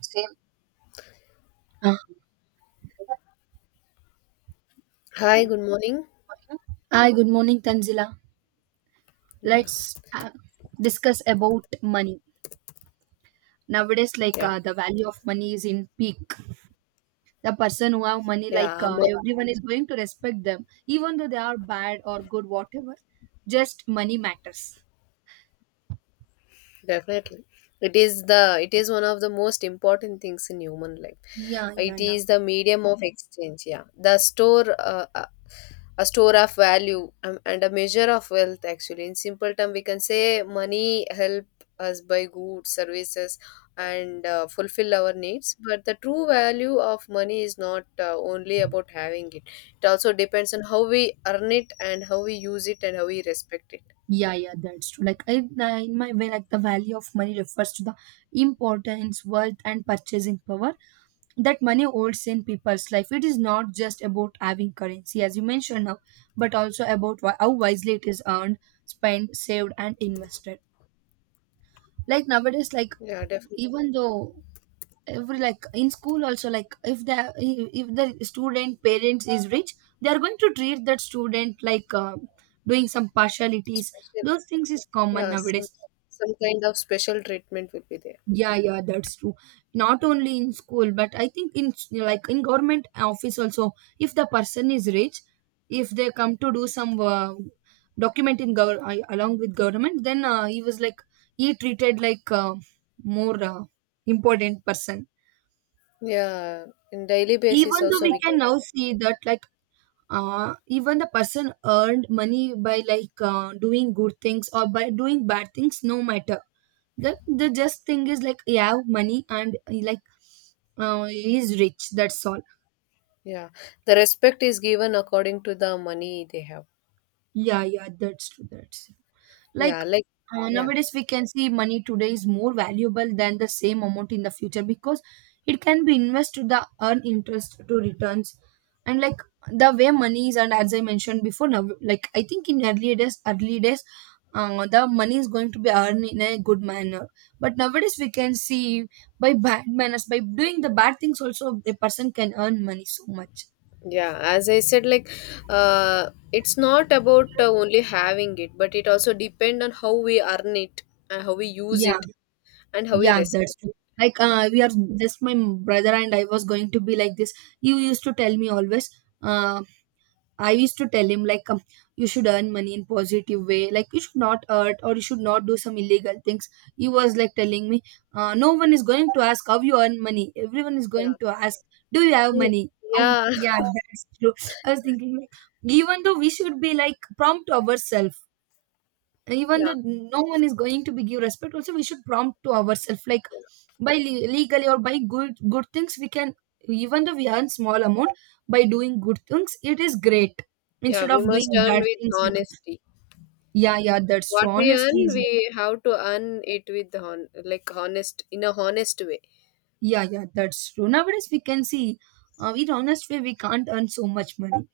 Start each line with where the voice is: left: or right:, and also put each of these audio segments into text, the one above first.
right: Same. Uh,
left: Hi, good morning.
right: Hi, good morning, Tanzila.
left: Yeah,
right: Let's discuss about money. Nowadays,
left: yeah,
right: the value of money is in peak. The person who have money,
left: yeah,
right: everyone is going to respect them, even though they are bad or good, whatever. Just money matters.
left: definitely. It is one of the most important things in human life.
right: Yeah, yeah,
left: It
right: now.
left: is the medium of exchange. Yeah, the store a store of value, and a measure of wealth. Actually, in simple term, we can say money help us buy goods, services and fulfill our needs, but the true value of money is not only about having it. It also depends on how we earn it and how we use it and how we respect it.
right: Yeah, yeah, that's true. Like in my way, like the value of money refers to the importance, worth, and purchasing power that money holds in people's life. It is not just about having currency, as you mentioned now, but also about how wisely it is earned, spent, saved, and invested. Like nowadays, like
left: Yeah, definitely.
right: even though every like in school also like if the student parents is rich, they are going to treat that student like doing some partialities.
left: Special.
right: Those things is common
left: Yeah, some,
right: nowadays.
left: some kind of special treatment will be there.
right: Yeah, yeah, that's true. Not only in school, but I think in like in government office also, if the person is rich, if they come to do some document in along with government, then he was like he treated like more important person.
left: Yeah, in daily basis
right: Even though
left: also
right: we
left: we can.
right: can now see that like even the person earned money by like doing good things or by doing bad things, no matter, the just thing is like he have money and he like he is rich, that's all.
left: Yeah, the respect is given according to the money they have.
right: Yeah, yeah, that's true. That's true. Like,
left: Yeah, like, yeah,
right: nowadays, we can see money today is more valuable than the same amount in the future because it can be invested to the earn interest to returns. And like the way money is, and as I mentioned before, now like I think in early days, the money is going to be earned in a good manner. But nowadays, we can see by bad manners, by doing the bad things, also a person can earn money so much.
left: yeah, as I said, like, it's not about only having it, but it also depend on how we earn it and how we use
right: Yeah.
left: it and how we
right: Yeah, that's
left: respect
right: true. Like,
left: it.
right: we are just my brother and I was going to be like this. You used to tell me always. Uh, I used to tell him like, you should earn money in positive way. Like, you should not hurt or you should not do some illegal things. He was like telling me, no one is going to ask how you earn money. Everyone is going
left: Yeah.
right: to ask, do you have
left: Mm.
right: money?
left: Yeah.
right: Yeah, that's true. I was thinking like, even though we should be like prompt ourselves, even though
left: Yeah,
right: no one is going to be give respect also, we should prompt to ourselves like by legally or by good good things we can, even though we earn small amount by doing good things, it is great
left: yeah,
right: instead
left: we
right: of
left: must
right: doing
left: earn
right: bad
left: with
right: things.
left: honesty.
right: Yeah, yeah, that's true.
left: What we
right: Honestly
left: earn,
right: is
left: we have to earn it with like honest, in a honest way.
right: yeah, yeah, that's true. Nowadays we can see in honest way we can't earn so much money,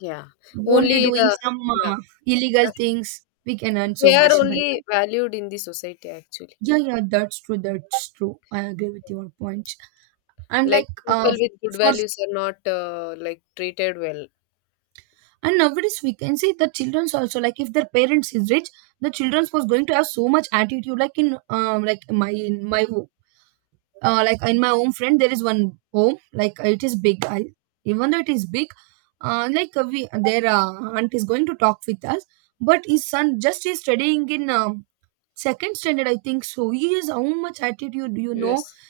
left: Yeah,
right: only
left: only
right: doing
left: the,
right: some
left: yeah,
right: illegal things we can earn so
left: they are
right: much money.
left: only valued in the society actually.
right: Yeah, yeah, that's true. That's true. I agree with your point. And
left: Like,
right: like
left: people with good
right: for
left: values are not like treated well.
right: and nowadays we can see the childrens also, like if their parents is rich, the childrens was going to have so much attitude, like in like my in my ho- like in my own friend there is one home, like it is big. I, even though it is big, we their aunt is going to talk with us, but his son just is studying in second standard, I think. So he is how much attitude, you know.
left: Yes.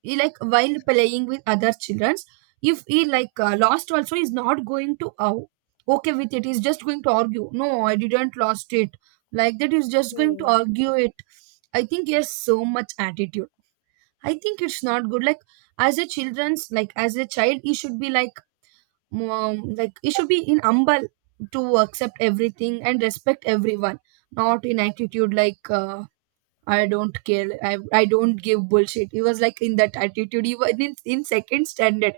right: He, like while playing with other children, if he lost also, he's not going to okay with it, he's just going to argue, no, I didn't lost it, like that. He's just going to
left: Oh,
right: argue it. I think he has so much attitude. I think it's not good, like as a children's, like as a child, he should be like, like he should be in humble to accept everything and respect everyone, not in attitude like, I don't care. I don't give bullshit. He was like in that attitude. He was in second standard.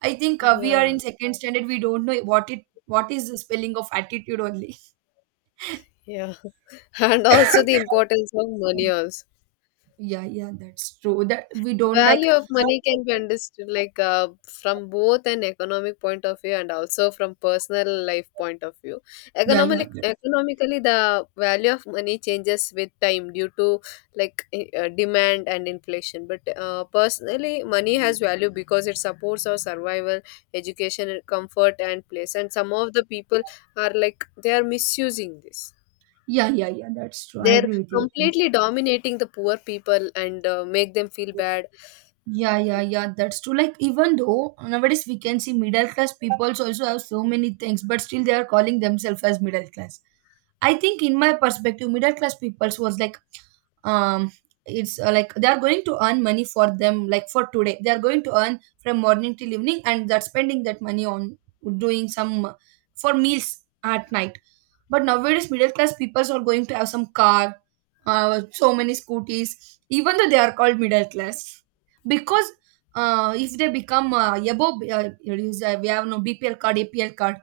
right: I think we are in
left: yeah,
right: second standard. We don't know what is the spelling of attitude only.
left: yeah. And also the importance of money also.
right: Yeah, yeah, that's true. That we don't like.
left: Value of money can be understood, like, from both an economic point of view and also from personal life point of view.
right: Yeah, yeah,
left: economically
right: that-
left: economically the value of money changes with time due to, like, demand and inflation, but personally money has value because it supports our survival, education and comfort and place. And some of the people are, like, they are misusing this.
right: yeah, yeah, yeah. That's true. I
left: They're
right: agree with you.
left: completely dominating the poor people and make them feel bad.
right: Yeah, yeah, yeah, that's true. Like, even though nowadays we can see middle class people also have so many things, but still they are calling themselves as middle class. I think, in my perspective, middle class peoples was like, um, it's like they are going to earn money for them, like for today. They are going to earn from morning till evening, and they're spending that money on doing some for meals at night. But nowadays, middle class peoples are going to have some car, so many scooties, even though they are called middle class. Because if they become we have no BPL card, APL card,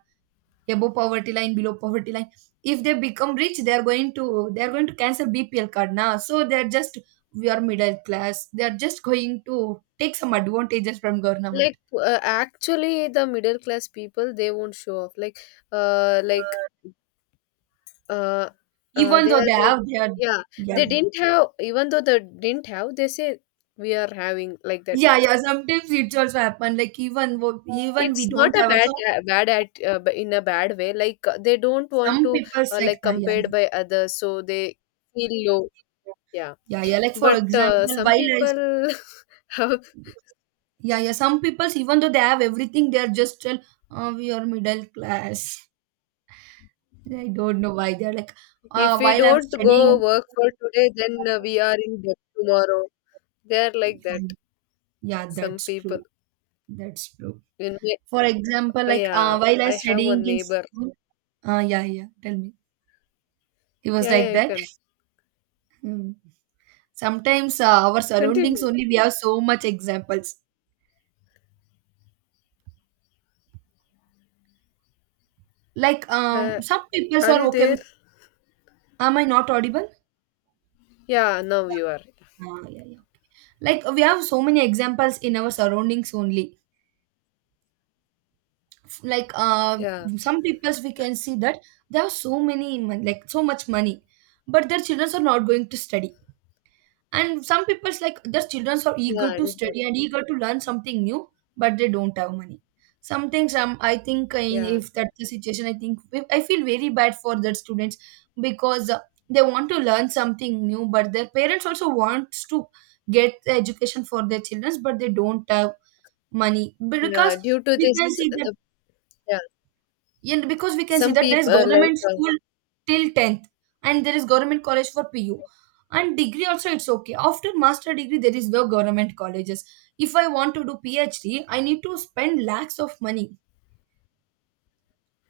right: above poverty line, below poverty line. If they become rich, they are going to cancel BPL card now. So they are just we are middle class. They are just going to take some advantages from government,
left: Like, actually the middle class people, they won't show off, like, uh like uh,
right: even
left: they
right: though
left: are
right: they
left: like,
right: have their
left: yeah,
right: yeah.
left: they didn't have. Even though they didn't have, they say we are having, like that.
right: Yeah, yeah. Sometimes it's also happen. Like even even we
left: It's not
right: don't
left: a
right: have
left: bad,
right: also
left: in a bad way. Like, they don't want
right: some
left: to
right: people's like
left: like
right: ah, yeah,
left: compared by others, so they feel low. Yeah,
right: yeah, yeah. Like for
left: but
right: example,
left: some
right: while
left: people have,
right: yeah, yeah. Some people's even though they have everything, they are just tell we are middle class. I don't know why they're like
left: if we
right: while I'm
left: don't go
right: studying.
left: work for today, then we are in debt tomorrow. They are like that.
right: Yeah, yeah,
left: Some
right: that's
left: people.
right: true. That's true.
left: In my-
right: For example,
left: oh,
right: like
left: yeah,
right: while I
left: I have
right: studying
left: one
right: in
left: neighbor.
right: school. Yeah, yeah. Tell me, it was
left: Yeah,
right: like
left: yeah, you
right: that.
left: can
right: Hmm. Sometimes our surroundings
left: continue.
right: only we have so much examples. Like,
left: Uh,
right: some people
left: are
right: are
left: you
right: okay
left: there?
right: with, am I not audible?
left: Yeah, now you are.
right: Yeah, yeah, yeah. Like we have so many examples in our surroundings only. Like
left: Yeah,
right: some peoples we can see that they have so many like so much money, but their children are not going to study. And some people's like their children are
left: yeah,
right: eager
left: I
right: to
left: remember.
right: study and eager to learn something new, but they don't have money. Sometimes I think
left: Yeah,
right: if that's the situation, I think I feel very bad for the students because they want to learn something new, but their parents also wants to get the education for their children, but they don't have money because
left: yeah. Due to
right: we
left: this,
right: can see that
left: the, yeah,
right: yeah, and because we can see
left: some
right: that there is
left: people like,
right: government school till 10th, and there is government college for pu, and degree also it's okay. After master degree there is no government colleges. If I want to do phd I need to spend lakhs of money.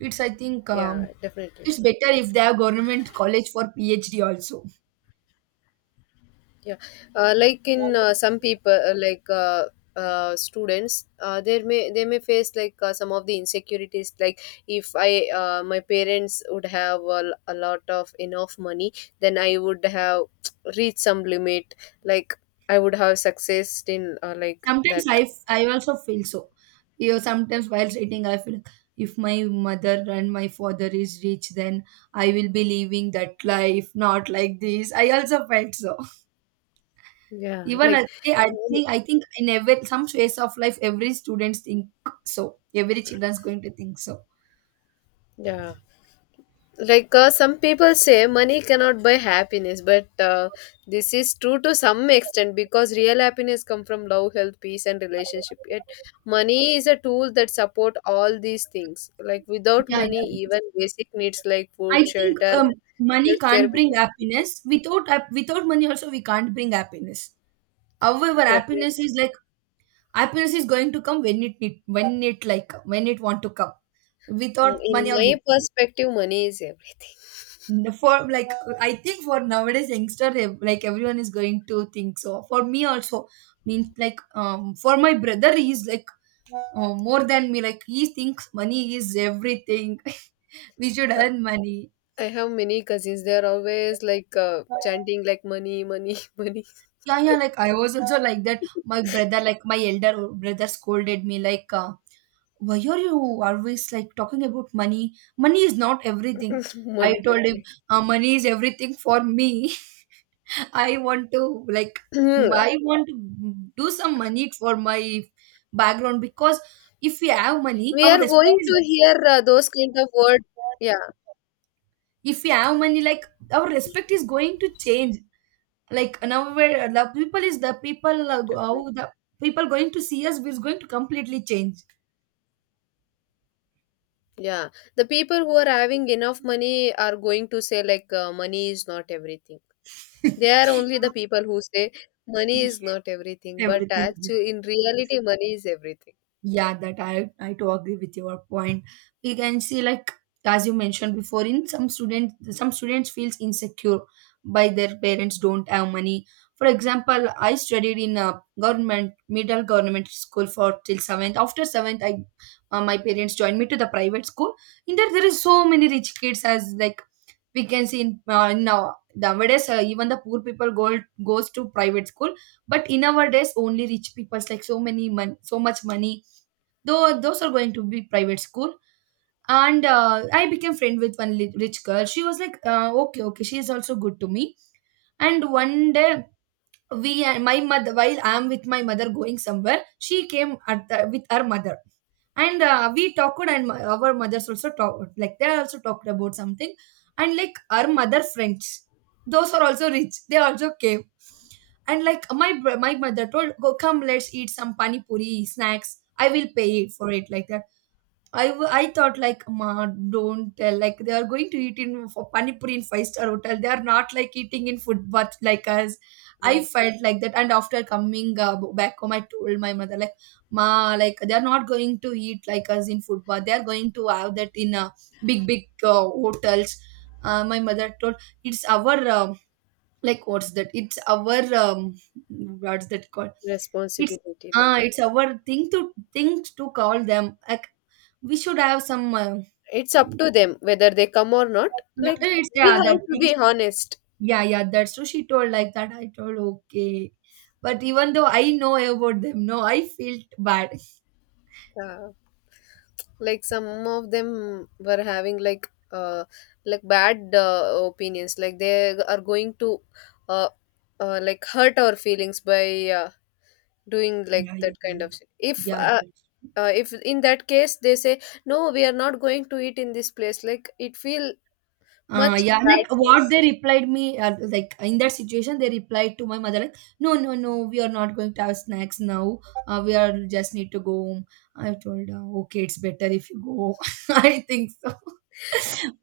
right: It's I think
left: yeah, definitely.
right: it's better if they have government college for phd also.
left: Yeah, like in some people, students, they may face, like, some of the insecurities. Like, if I, my parents would have a, a lot of enough money, then I would have reached some limit. Like, I would have success in, like
right: Sometimes i
left: that.
right: i also feel so. You know, sometimes while writing I feel if my mother and my father is rich, then I will be living that life, not like this. I also felt so.
left: Yeah,
right: Even I
left: like,
right: think, I think in every some phase of life, every students think so. Every children's going to think so.
left: yeah, like, some people say money cannot buy happiness, but this is true to some extent, because real happiness come from love, health, peace and relationship. Yet money is a tool that support all these things. Like, without
right: Yeah,
left: money,
right: yeah.
left: even basic needs like
right: I
left: food,
right: think
left: shelter and
right: money
left: healthcare
right: can't bring
left: become difficult.
right: happiness. Without without money, also we can't bring happiness. However,
left: Definitely.
right: happiness is going to come when it need, when it like when it want to come.
left: Mm,
right: Without
left: in
right: money or with
left: my
right: money.
left: perspective money is everything.
right: For like I think for nowadays youngster like everyone is going to think so, for me also. Means like for my brother, he's like more than me, like he thinks money is everything. We should earn money.
left: I have many cousins, they are always like, chanting like money, money money.
right: Yeah, yeah, like I was also like that. My brother, like my elder brother scolded me like, why are you always like talking about money? Money is not everything. I
left: Money
right: told him, money is everything for me. I want to like
left: only.
right: I want to do some money for my background because if we have money,
left: We
right: our
left: are
right: respect
left: going
right: is,
left: to hear those kind of words. Yeah,
right: if we have money, like our respect is going to change. Like now, where the people how
left: definitely.
right: the people going to see us is going to completely change.
left: Yeah, the people who are having enough money are going to say, like, money is not everything. They are only the people who say money is not everything, but
right: Everything.
left: actually, in reality, money is everything.
right: Yeah, that I do agree with your point. We can see like, as you mentioned before, in some students, feels insecure by their parents don't have money. For example, I studied in a government middle government school for till seventh. After seventh, I my parents joined me to the private school. In there, there is so many rich kids as like we can see in nowadays even the poor people go goes to private school. But in our days only rich people's like so many so much money, though those are going to be private school. And I became friend with one rich girl. She was like okay, okay, she is also good to me. And one day we and my mother, while I am with my mother going somewhere, she came with her mother. And we talked, and our mothers also talked, like they also talked about something. And like our mother friends, those are also rich, they also came. And like my mother told, go, come, let's eat some pani puri snacks. I will pay it for it, like that. I thought like, ma, don't tell, like they are going to eat in for panipuri in five-star hotel. They are not like eating in food but like us. I
left: Yeah,
right: felt like that. And after coming back home I told my mother like, ma, like they are not going to eat like us in food, but they are going to have that in big big hotels. My mother told, it's our like what's that, it's our what's that called, it's
left: responsibility. Like,
right: it's our things to call them, like we should have some
left: it's up to them whether they come or not. Like,
right: it's,
left: we
right: yeah that.
left: have to be honest.
right: Yeah, yeah, that's true. She told like that, I told okay. But even though I know about them, no, I felt bad.
left: Yeah. Like, some of them were having, like, like bad opinions. Like, they are going to uh, like hurt our feelings by doing like
right: Yeah, yeah,
left: that kind
right: yeah,
left: of shit. If
right: yeah that's-
left: if in that case they say no, we are not going to eat in this place, like, it feel much
right: yeah,
left: bad
right: like
left: for
right: what
left: us.
right: they replied me, like in that situation, they replied to my mother, like, no, no, no, we are not going to have snacks now. We are just need to go home. I told her, okay, it's better if you go. I think so.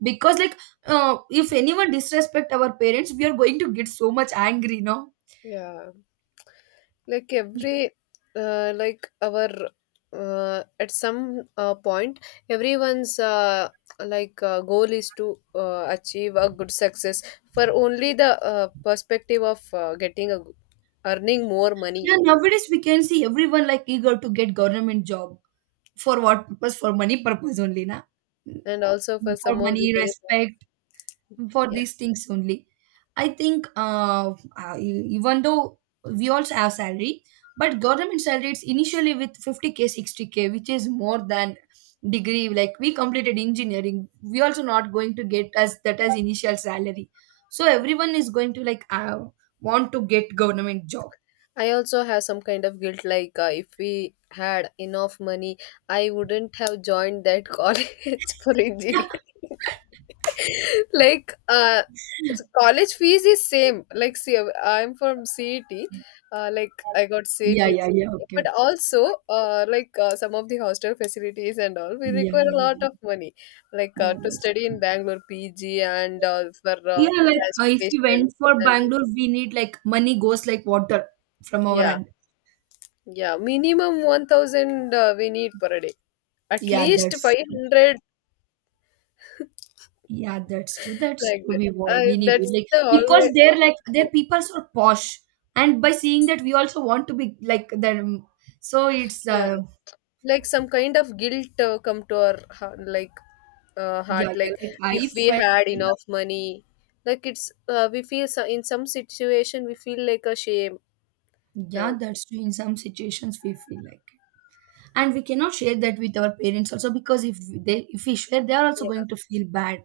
right: Because like if anyone disrespect our parents, we are going to get so much angry, no.
left: Yeah, like
right: Y-
left: every, like our at some point, everyone's, like, goal is to achieve a good success, for only the perspective of getting a, earning more money.
right: yeah, nowadays we can see everyone like eager to get government job. For what purpose? For money purpose only, na.
left: And also for
right: For
left: some of the
right: money,
left: very,
right: respect, for
left: yeah.
right: these things only. I think even though we also have salary, but government salary it's initially with 50K, 60K, which is more than degree. Like, we completed engineering, we also not going to get as that as initial salary. So everyone is going to like want to get government job.
left: I also have some kind of guilt, like, if we had enough money, I wouldn't have joined that college for engineering. Like, college fees is same. Like, see, I'm from CET. Like, I got CET,
right: Yeah, yeah, yeah. Okay,
left: but
right: okay.
left: also, like, some of the hostel facilities and all, we
right: Yeah,
left: require a
right: yeah,
left: lot
right: yeah.
left: of money. Like,
right: Yeah,
left: to
right: That's
left: study in Bangalore, PG and for
right: yeah, like if we
left: transportation
right: went for
left: and all.
right: Bangalore, we need like money goes like water from our
left: Yeah,
right: hand.
left: yeah, minimum 1,000 we need per day, at
right: Yeah,
left: least
right: that's true.
left: 500,
right: Yeah, that's true. That's
left: like
right: true.
left: that.
right: We need it,
left: That's
right: like
left: the
right: because
left: always,
right: they're like their peoples are posh, and by seeing that, we also want to be like them. So it's
left: yeah. Like, some kind of guilt come to our heart. Like, uh, heart
right: yeah,
left: like
right: yeah. Like
left: if
right: I
left: we
right: felt
left: had enough money, like, it's, we feel so. In some situation we feel like a shame.
right: yeah,
left: uh,
right: that's true. In some situations, we feel like, it. And we cannot share that with our parents also, because if they if we share, they are also
left: yeah,
right: going to feel bad.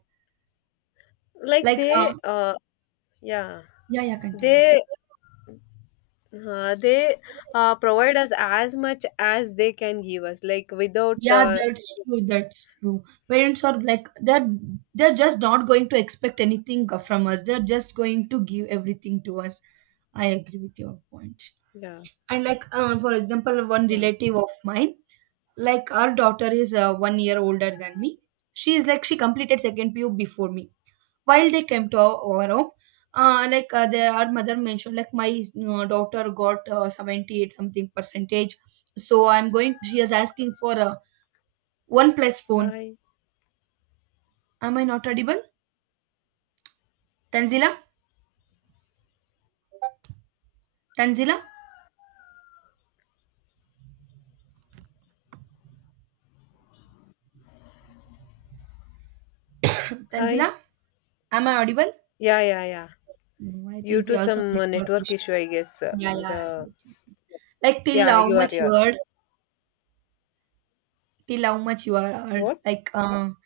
left: like
right: Like
left: they, yeah,
right: yeah, yeah. Continue.
left: they they provide us as much as they can give us, like, without
right: Yeah, that's true. That's true. Parents are like they're just not going to expect anything from us. They're just going to give everything to us. I agree with your point.
left: yeah.
right: And like for example, one
left: Yeah.
right: relative of mine, like our daughter is 1 year older than me. She is like she completed second PU before me. While they came to our home, like our mother mentioned, like my daughter got 78 something percentage. So I'm going. She is asking for a one plus phone.
left: Hi.
right: Am I not audible? Tanzila? Tanzila?
left: Hi.
right: Tanzila? Am I audible?
left: Yeah, yeah, yeah.
right: No, I
left: Due
right: think we
left: to
right: have some
left: some
right: network
left: network
right: issues.
left: issue, I guess
right: Yeah, yeah. I
left: the
right: do think it's- Like
left: yeah you are your
right: till how much you are heard,
left: what.
right: like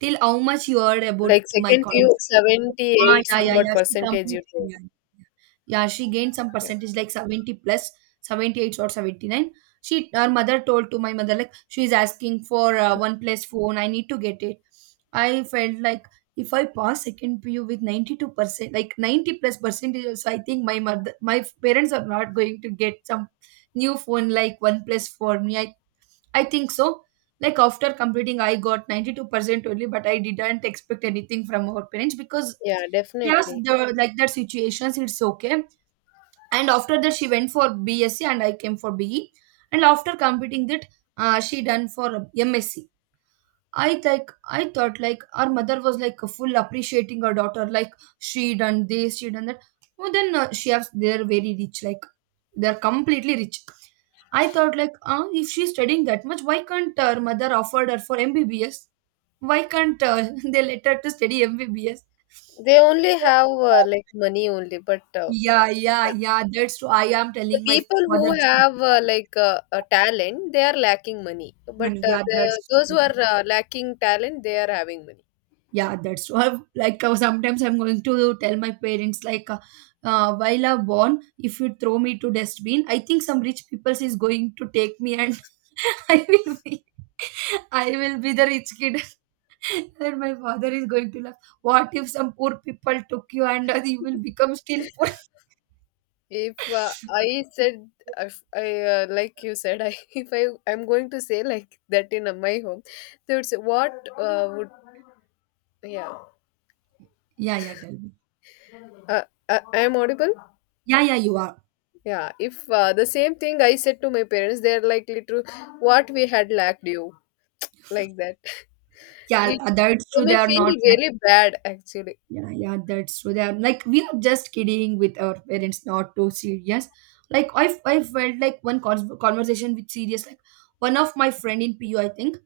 right: till how much you heard about
left: Like,
right: my
left: second few
right: conversation. Ah,
left: 78
right: yeah, yeah,
left: somewhat
right: yeah. She
left: percentage you
right: completed.
left: told.
right: Yeah, yeah, yeah. She gained some
left: Yeah.
right: percentage, like 70 plus, 78 or 79. Her mother told to my mother like she is asking for one plus phone. I need to get it. I felt like, if I pass second PU with 92%, like 90 plus percentage, also I think my parents are not going to get some new phone like one plus for me. I think so. Like after completing, I got 92% only, but I didn't expect anything from our parents because
left: Yeah,
right: we asked
left: definitely.
right: like that situations, it's okay. And after that, she went for BSc and I came for BE. And after completing that, she done for MSc. I like I thought like our mother was like full appreciating her daughter, like she done this, she done that. Oh then she has they're very rich, like they're completely rich. I thought like, if she's studying that much, why can't her mother offered her for MBBS? Why can't they let her to study MBBS?
left: They only have, like, money only, but
right: Yeah, yeah,
left: yeah.
right: yeah. That's true. I am
left: The
right: telling my
left: people who
right: mother.
left: have, like, a talent, they are lacking money. But
right: Yeah,
left: the,
right: that's
left: those who
right: true.
left: are lacking talent, they are having money.
right: Yeah, that's true. I've, like sometimes I'm going to tell my parents like while I'm born, if you throw me to dustbin, I think some rich people is going to take me and I will be I will be the rich kid. And my father is going to laugh. What if some poor people took you and you will become still poor?
left: If I said, if I like you said, I if I'm going to say like that in my home, they would say, "What would, yeah?
right: Yeah, yeah, tell me.
left: I am audible."
right: Yeah, yeah, you are.
left: Yeah, if the same thing I said to my parents, they're like, little, what we had lacked you, like that.
right: Yeah,
left: It,
right: that's
left: they
right: true. They
left: may
right: are
left: feel
right: not. Like
left: very bad, actually.
right: yeah, yeah, that's true. They are like we are just kidding with our parents, not too serious. Like I felt like one conversation with serious, like one of my friend in PU, I think.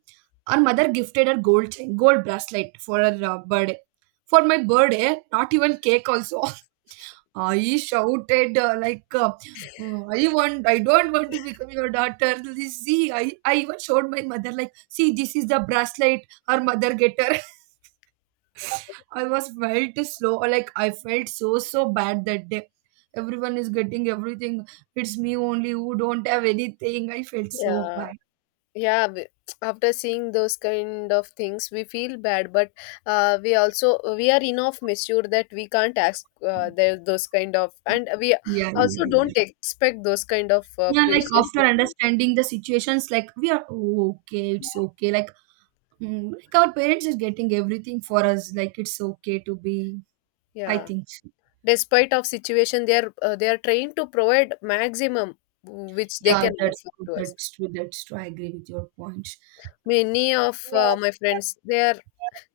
right: Our mother gifted her gold chain, gold bracelet for her birthday. For my birthday not even cake also. I shouted like "Mm, I don't want to become your daughter. See, I even showed my mother like, see, this is the bracelet her mother get her." I was felt slow or like I felt so so bad that day. Everyone is getting everything. It's me only who don't have anything. I felt so
left: Yeah,
right: bad.
left: yeah. After seeing those kind of things, we feel bad, but we also we are enough mature that we can't ask the, those kind of, and we
right: Yeah,
left: also
right: yeah, yeah.
left: don't expect those kind of
right: Yeah, like
left: precious
right: after
left: gifts from.
right: understanding the situations, like we are, "Oh, okay, it's okay. Like, like our parents is getting everything for us. Like it's okay to be. I
left: Yeah.
right: think so."
left: Despite of situation they are, they are trying to provide maximum which they
right: Yeah,
left: can
right: that's
left: offer
right: true.
left: to us.
right: That's true. That's true. I agree with your points.
left: Many of
right: Yeah.
left: my friends, they are,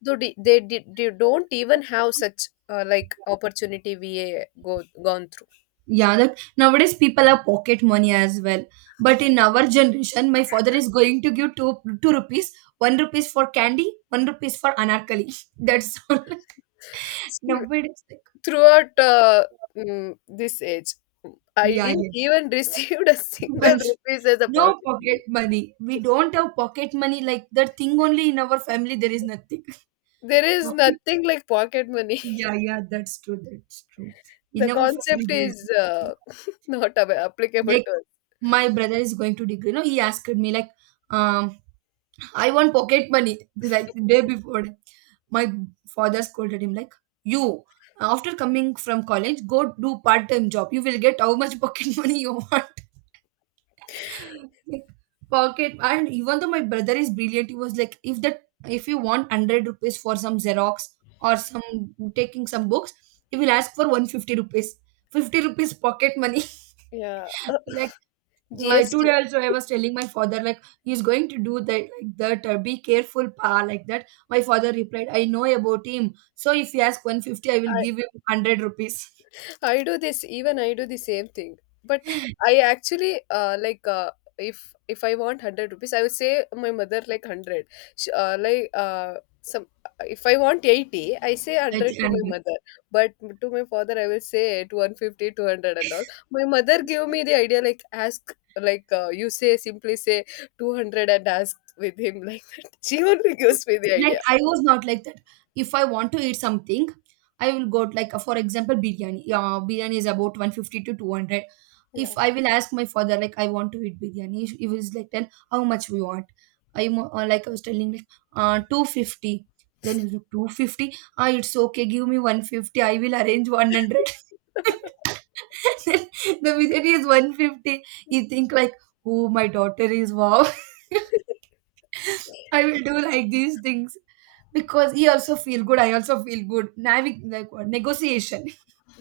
left: though they don't even have such like opportunity we go gone through.
right: Yeah, like nowadays people have pocket money as well. But in our generation, my father is going to give two two rupees, one rupees for candy, one rupees for anarkali. That's all.
left: Still,
right: Nowadays, like,
left: throughout this age, I
right: yeah,
left: didn't
right: yeah.
left: even received a single
right: One-
left: rupees as a
right: no
left: pocket
right: pocket
left: money.
right: money. We don't have pocket money, like that thing only in our family. There is nothing.
left: There is
right: Pocket-
left: nothing like pocket money.
right: yeah, yeah, that's true. That's true. In
left: The
right: our family,
left: concept
right: there is
left: is
right: nothing.
left: uh, not applicable
right: Like
left: to us.
right: my brother is going to degree. No, he asked me like, um, I want pocket money. Like the day before, my father scolded him like, "You, after coming from college, go do part-time job. You will get how much pocket money you want." Like pocket, and even though my brother is brilliant, he was like, "If if you want 100 rupees for some Xerox or some taking some books, he will ask for 150 rupees. 50 rupees pocket money."
left: Yeah.
right: Like I
left: GST.
right: today also I was telling my father like he's going to do that like that be careful, pa, like that. My father replied, I know about him. So if he asks 150, I will give him 100 rupees.
left: I do this, even I do the same thing. But I actually, if I want 100 rupees, I would say my mother like 100. Sh like some If I want 80, I say
right: That-
left: 100 to my
right: and-
left: mother. But to my father, I will say to 150, 200 and all. My mother gave me the idea, like ask, like, you say, simply say 200 and ask with him like that. She only gives me the
right: Like
left: idea.
right: I was not like that. If I want to eat something, I will go to, like for example biryani. Yeah, biryani is about 150 to 200. If
left: Yeah.
right: I will ask my father like I want to eat biryani, he was like, then how much we want. Like I was telling like 250. Then he's like 250. Ah, it's okay. Give me 150. I will arrange 100. Then the biryani is 150. You think like, oh, my daughter is wow. I will do like these things because he also feel good. I also feel good. Navig like what negotiation.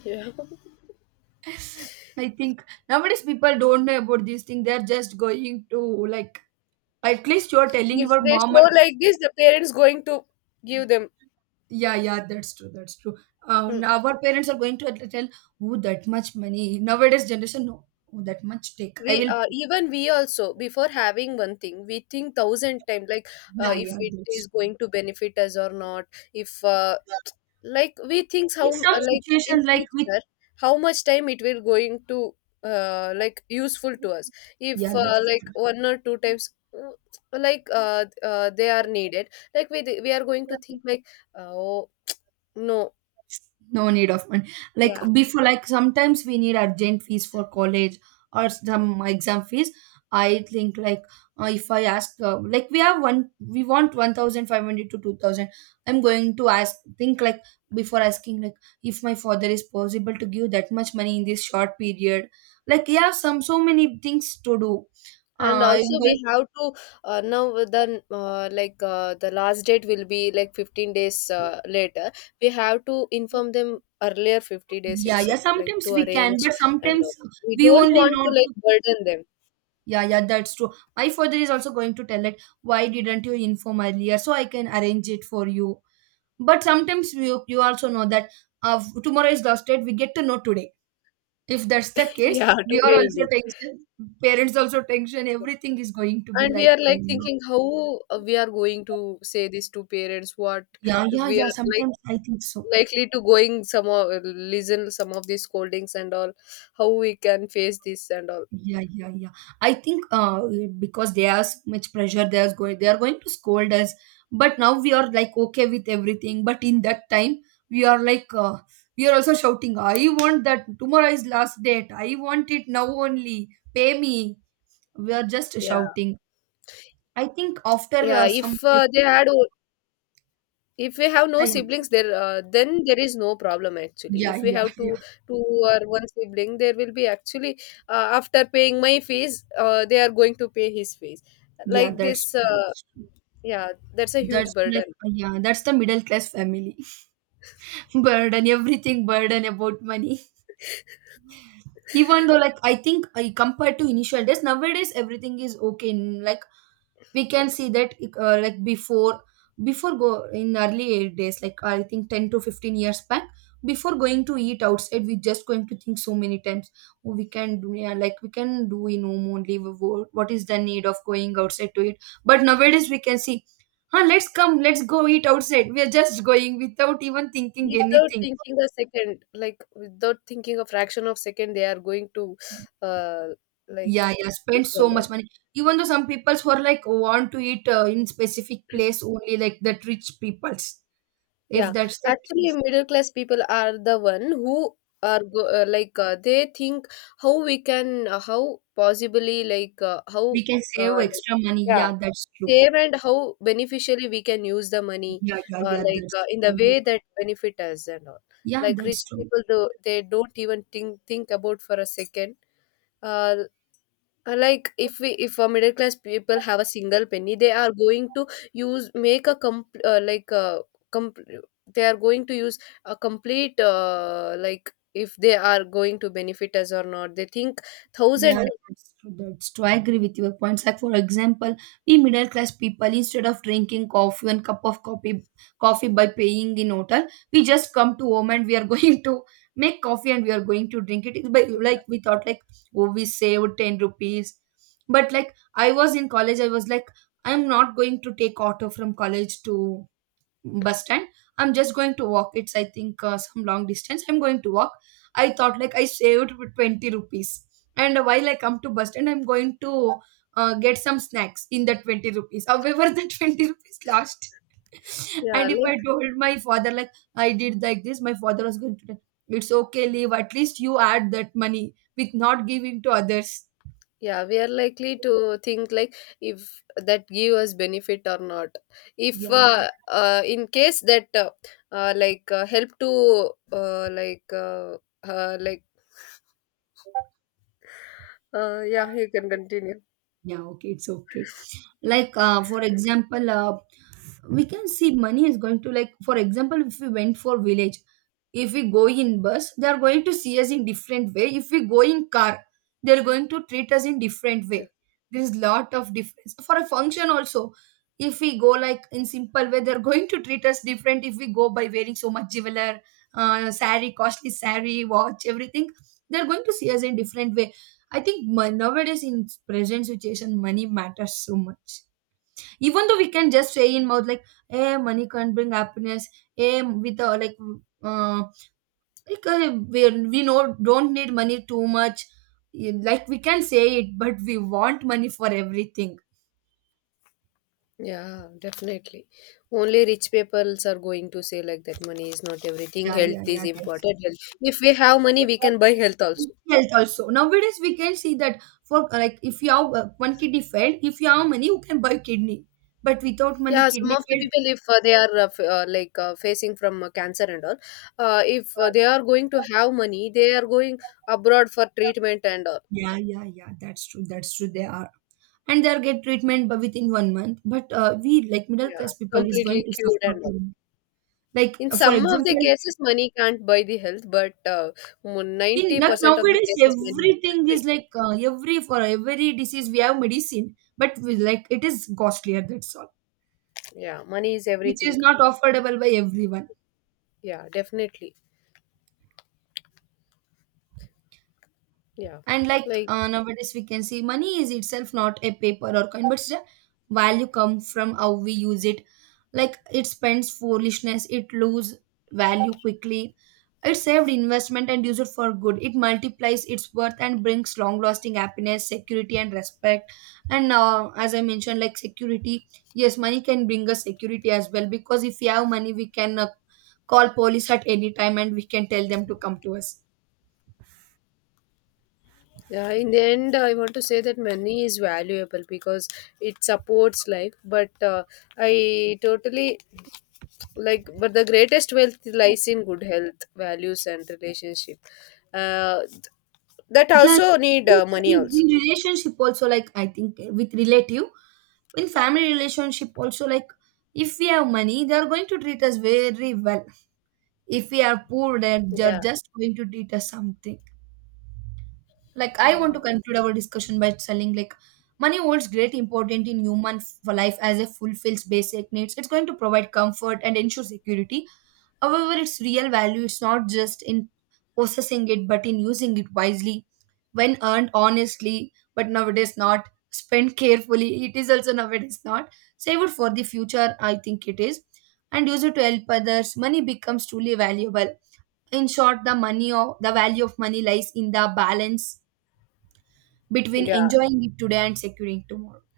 left: Yeah.
right: I think nowadays people don't know about these things. They're just going to like, at least you're telling
left: If
right: your
left: they
right: mom.
left: show
right: Or-
left: like this, the parents going to give them.
right: yeah, yeah, that's true. That's true.
left: Mm.
right: Now our parents are going to tell, oh, that much money. Nowadays generation, no, oh, that much take. I
left: We,
right: will.
left: even we also, before having one thing, we think thousand times, like,
right: Yeah,
left: if
right: yeah,
left: it
right: that's
left: is
right: true.
left: going to benefit us or not. If like we think
right: In
left: how
right: some
left: like in
right: situation, like with
left: future how much time it will going to like useful to us. If
right: yeah, that's
left: like
right: true.
left: one or two times uh, they are needed, like, we are going to think like oh, no.
right: No need of money. Like
left: Yeah.
right: before, like sometimes we need urgent fees for college or some exam fees. I think like if I ask, like we want 1,500 to 2,000. I'm going to ask, think like before asking, like if my father is possible to give that much money in this short period. Like we have some so many things to do.
left: And
right: Uh,
left: also
right: I'm going.
left: we have to now the like the last date will be like 15 days later. We have to inform them earlier 50 days
right: Yeah, yeah.
left: itself, like
right: Sometimes
left: to
right: we can,
left: arrange
right: but
left: and all.
right: sometimes
left: We
right: we
left: don't
right: only
left: want to
right: know.
left: like burden them.
right: Yeah, yeah, that's true. My father is also going to tell like, why didn't you inform earlier so I can arrange it for you. But sometimes you also know that tomorrow is last date. We get to know today. If that's the case,
left: Yeah,
right: we are
left: today
right: also
left: evening.
right: tension. Parents also tension. Everything is going to be
left: And we
right: like,
left: are like thinking how we are going to say this to parents, what
right: yeah, yeah,
left: we
right: yeah.
left: are like,
right: Sometimes I think so.
left: likely to going, some of listen some of these scoldings and all, how we can face this and all.
right: Yeah, yeah, yeah. I think because there's much pressure, there's going, they are going to scold us. But now we are like okay with everything. But in that time, we are like we are also shouting. I want that tomorrow is last date. I want it now only. Pay me. We are just
left: Yeah.
right: shouting. I think after
left: Yeah,
right: some
left: if if we have no
right: time,
left: siblings, there then there is no problem actually.
right: yeah,
left: If we
right: yeah,
left: have
right: yeah, yeah.
left: two or one sibling, there will be actually after paying my fees, they are going to pay his fees.
right: Yeah,
left: Like
right: That's
left: this,
right: that's,
left: yeah, that's a huge
right: that's like
left: burden.
right: yeah. That's the middle class family burden. Everything burden about money. Even though like I think compared to initial days, nowadays everything is okay, like we can see that like before go in early days, like I think 10 to 15 years back, before going to eat outside we just going to think so many times. Oh, we can do, yeah, like we can do in home only, what is the need of going outside to eat? But nowadays we can see, huh, let's come, let's go eat outside, we are just going without even thinking
left: Without
right: anything.
left: thinking a second, like without thinking a fraction of second, they are going to uh like
right: Yeah, yeah, spend so much
left: equal.
right: money. Even though some peoples who are like want to eat in specific place only, like that rich peoples. If
left: Yeah,
right: that's the
left: actually,
right: case,
left: middle class people are the one who are go, they think how we can how possibly like,
right: we can
left: uh,
right: save
left: like,
right: extra money.
left: yeah,
right: Yeah, that's true.
left: save, and how beneficially we can use the money,
right: Yeah, yeah, yeah,
left: like,
right: that's
left: in the
right: true.
left: way that benefit us and all.
right: Yeah,
left: Like,
right: that's
left: rich
right: true.
left: people, though they don't even think about for a second. Uh, like, if we, if a middle class people have a single penny, they are going to use make a comp like a comp they are going to use a complete, like, if they are going to benefit us or not, they think thousand
right: Yeah,
left: times.
right: that's true. That's true. I agree with your points. Like for example, we middle class people, instead of drinking coffee and cup of coffee, coffee by paying in hotel, we just come to home and we are going to make coffee and we are going to drink it. It's by like we thought like, oh, we saved 10 rupees. But like I was in college, I was like I'm not going to take auto from college to bus stand, I'm just going to walk, it's I think some long distance I'm going to walk. I thought like I saved 20 rupees, and while I come to bus stand I'm going to get some snacks in the 20 rupees, however the 20 rupees lost
left: Yeah
right: and if I
left: like.
right: told my father like I did like this, my father was going to tell, it's okay, leave, at least you add that money with not giving to others.
left: Yeah, we are likely to think, like, if that give us benefit or not. If
right: Yeah, yeah,
left: in case that, help to, uh, like yeah, you can continue.
right: yeah, okay, it's okay. Like for example, we can see money is going to, like for example, if we went for village, if we go in bus they are going to see us in different way. If we go in car they are going to treat us in different way. There is lot of difference. For a function also, if we go like in simple way they are going to treat us different. If we go by wearing so much jeweler, saree, costly saree, watch, everything, they are going to see us in different way. I think, nowadays in present situation money matters so much. Even though we can just say in mouth like, "Hey, money can't bring happiness. Hey, with uh, like we know don't need money too much. Yeah," like we can say it but we want money for everything.
left: Yeah, definitely. Only rich peoples are going to say like that money is not everything,
right: Yeah, yeah,
left: health is
right: yeah, that's
left: important. Health. If we have money, we can buy health also.
right: health also. Nowadays we can see that for, like if you have one kidney failed, if you have money you can buy kidney, but without money
left: Yeah, some
right: kidney
left: of the
right: failed.
left: people, if they are like, facing from cancer and all, if
right: uh,
left: they are going to have money, they are going abroad for treatment and all.
right: yeah, yeah, yeah, that's true, that's true. They are and they'll get treatment within 1 month, but we like middle
left: Yeah,
right: class people is going
left: completely
right: to
left: cured
right: suffer
left: and all.
right: too. Like
left: In
right: for
left: some of the
right: example,
left: cases, money can't buy the health, but
right: in like
left: 90% of the
right: nowadays
left: cases, money can
right: everything
left: buy.
right: is like, every, for every disease we have medicine but we, like it is costlier, that's all,
left: Yeah, money is
right: which
left: everything.
right: is not affordable by everyone.
left: Yeah, definitely. Yeah,
right: And like
left: like,
right: nowadays, we can see money is itself not a paper or coin, but it's a value come from how we use it. Like it spends foolishness, it lose value quickly. It saved investment and use it for good. It multiplies its worth and brings long-lasting happiness, security, and respect. And as I mentioned, like security, yes, money can bring us security as well because if we have money, we can call police at any time and we can tell them to come to us.
left: in the end, I want to say that money is valuable because it supports life. But I totally like, but the greatest wealth lies in good health, values, and relationship. Uh, th- that
right: Yeah, I
left: also need
right: think
left: money also.
right: in relationship also, like I think with relative, in family relationship also, like if we have money, they are going to treat us very well. If we are poor, they're
left: Yeah.
right: just going to treat us something. Like I want
left: Yeah.
right: to conclude our discussion by telling like money holds great importance in human life as it fulfills basic needs. It's going to provide comfort and ensure security. However, its real value is not just in possessing it, but in using it wisely when earned honestly, but nowadays not spent carefully. It is also nowadays not save it for the future. I think it is, and use it to help others. Money becomes truly valuable. In short, the money or the value of money lies in the balance between
left: Yeah.
right: enjoying it today and securing tomorrow.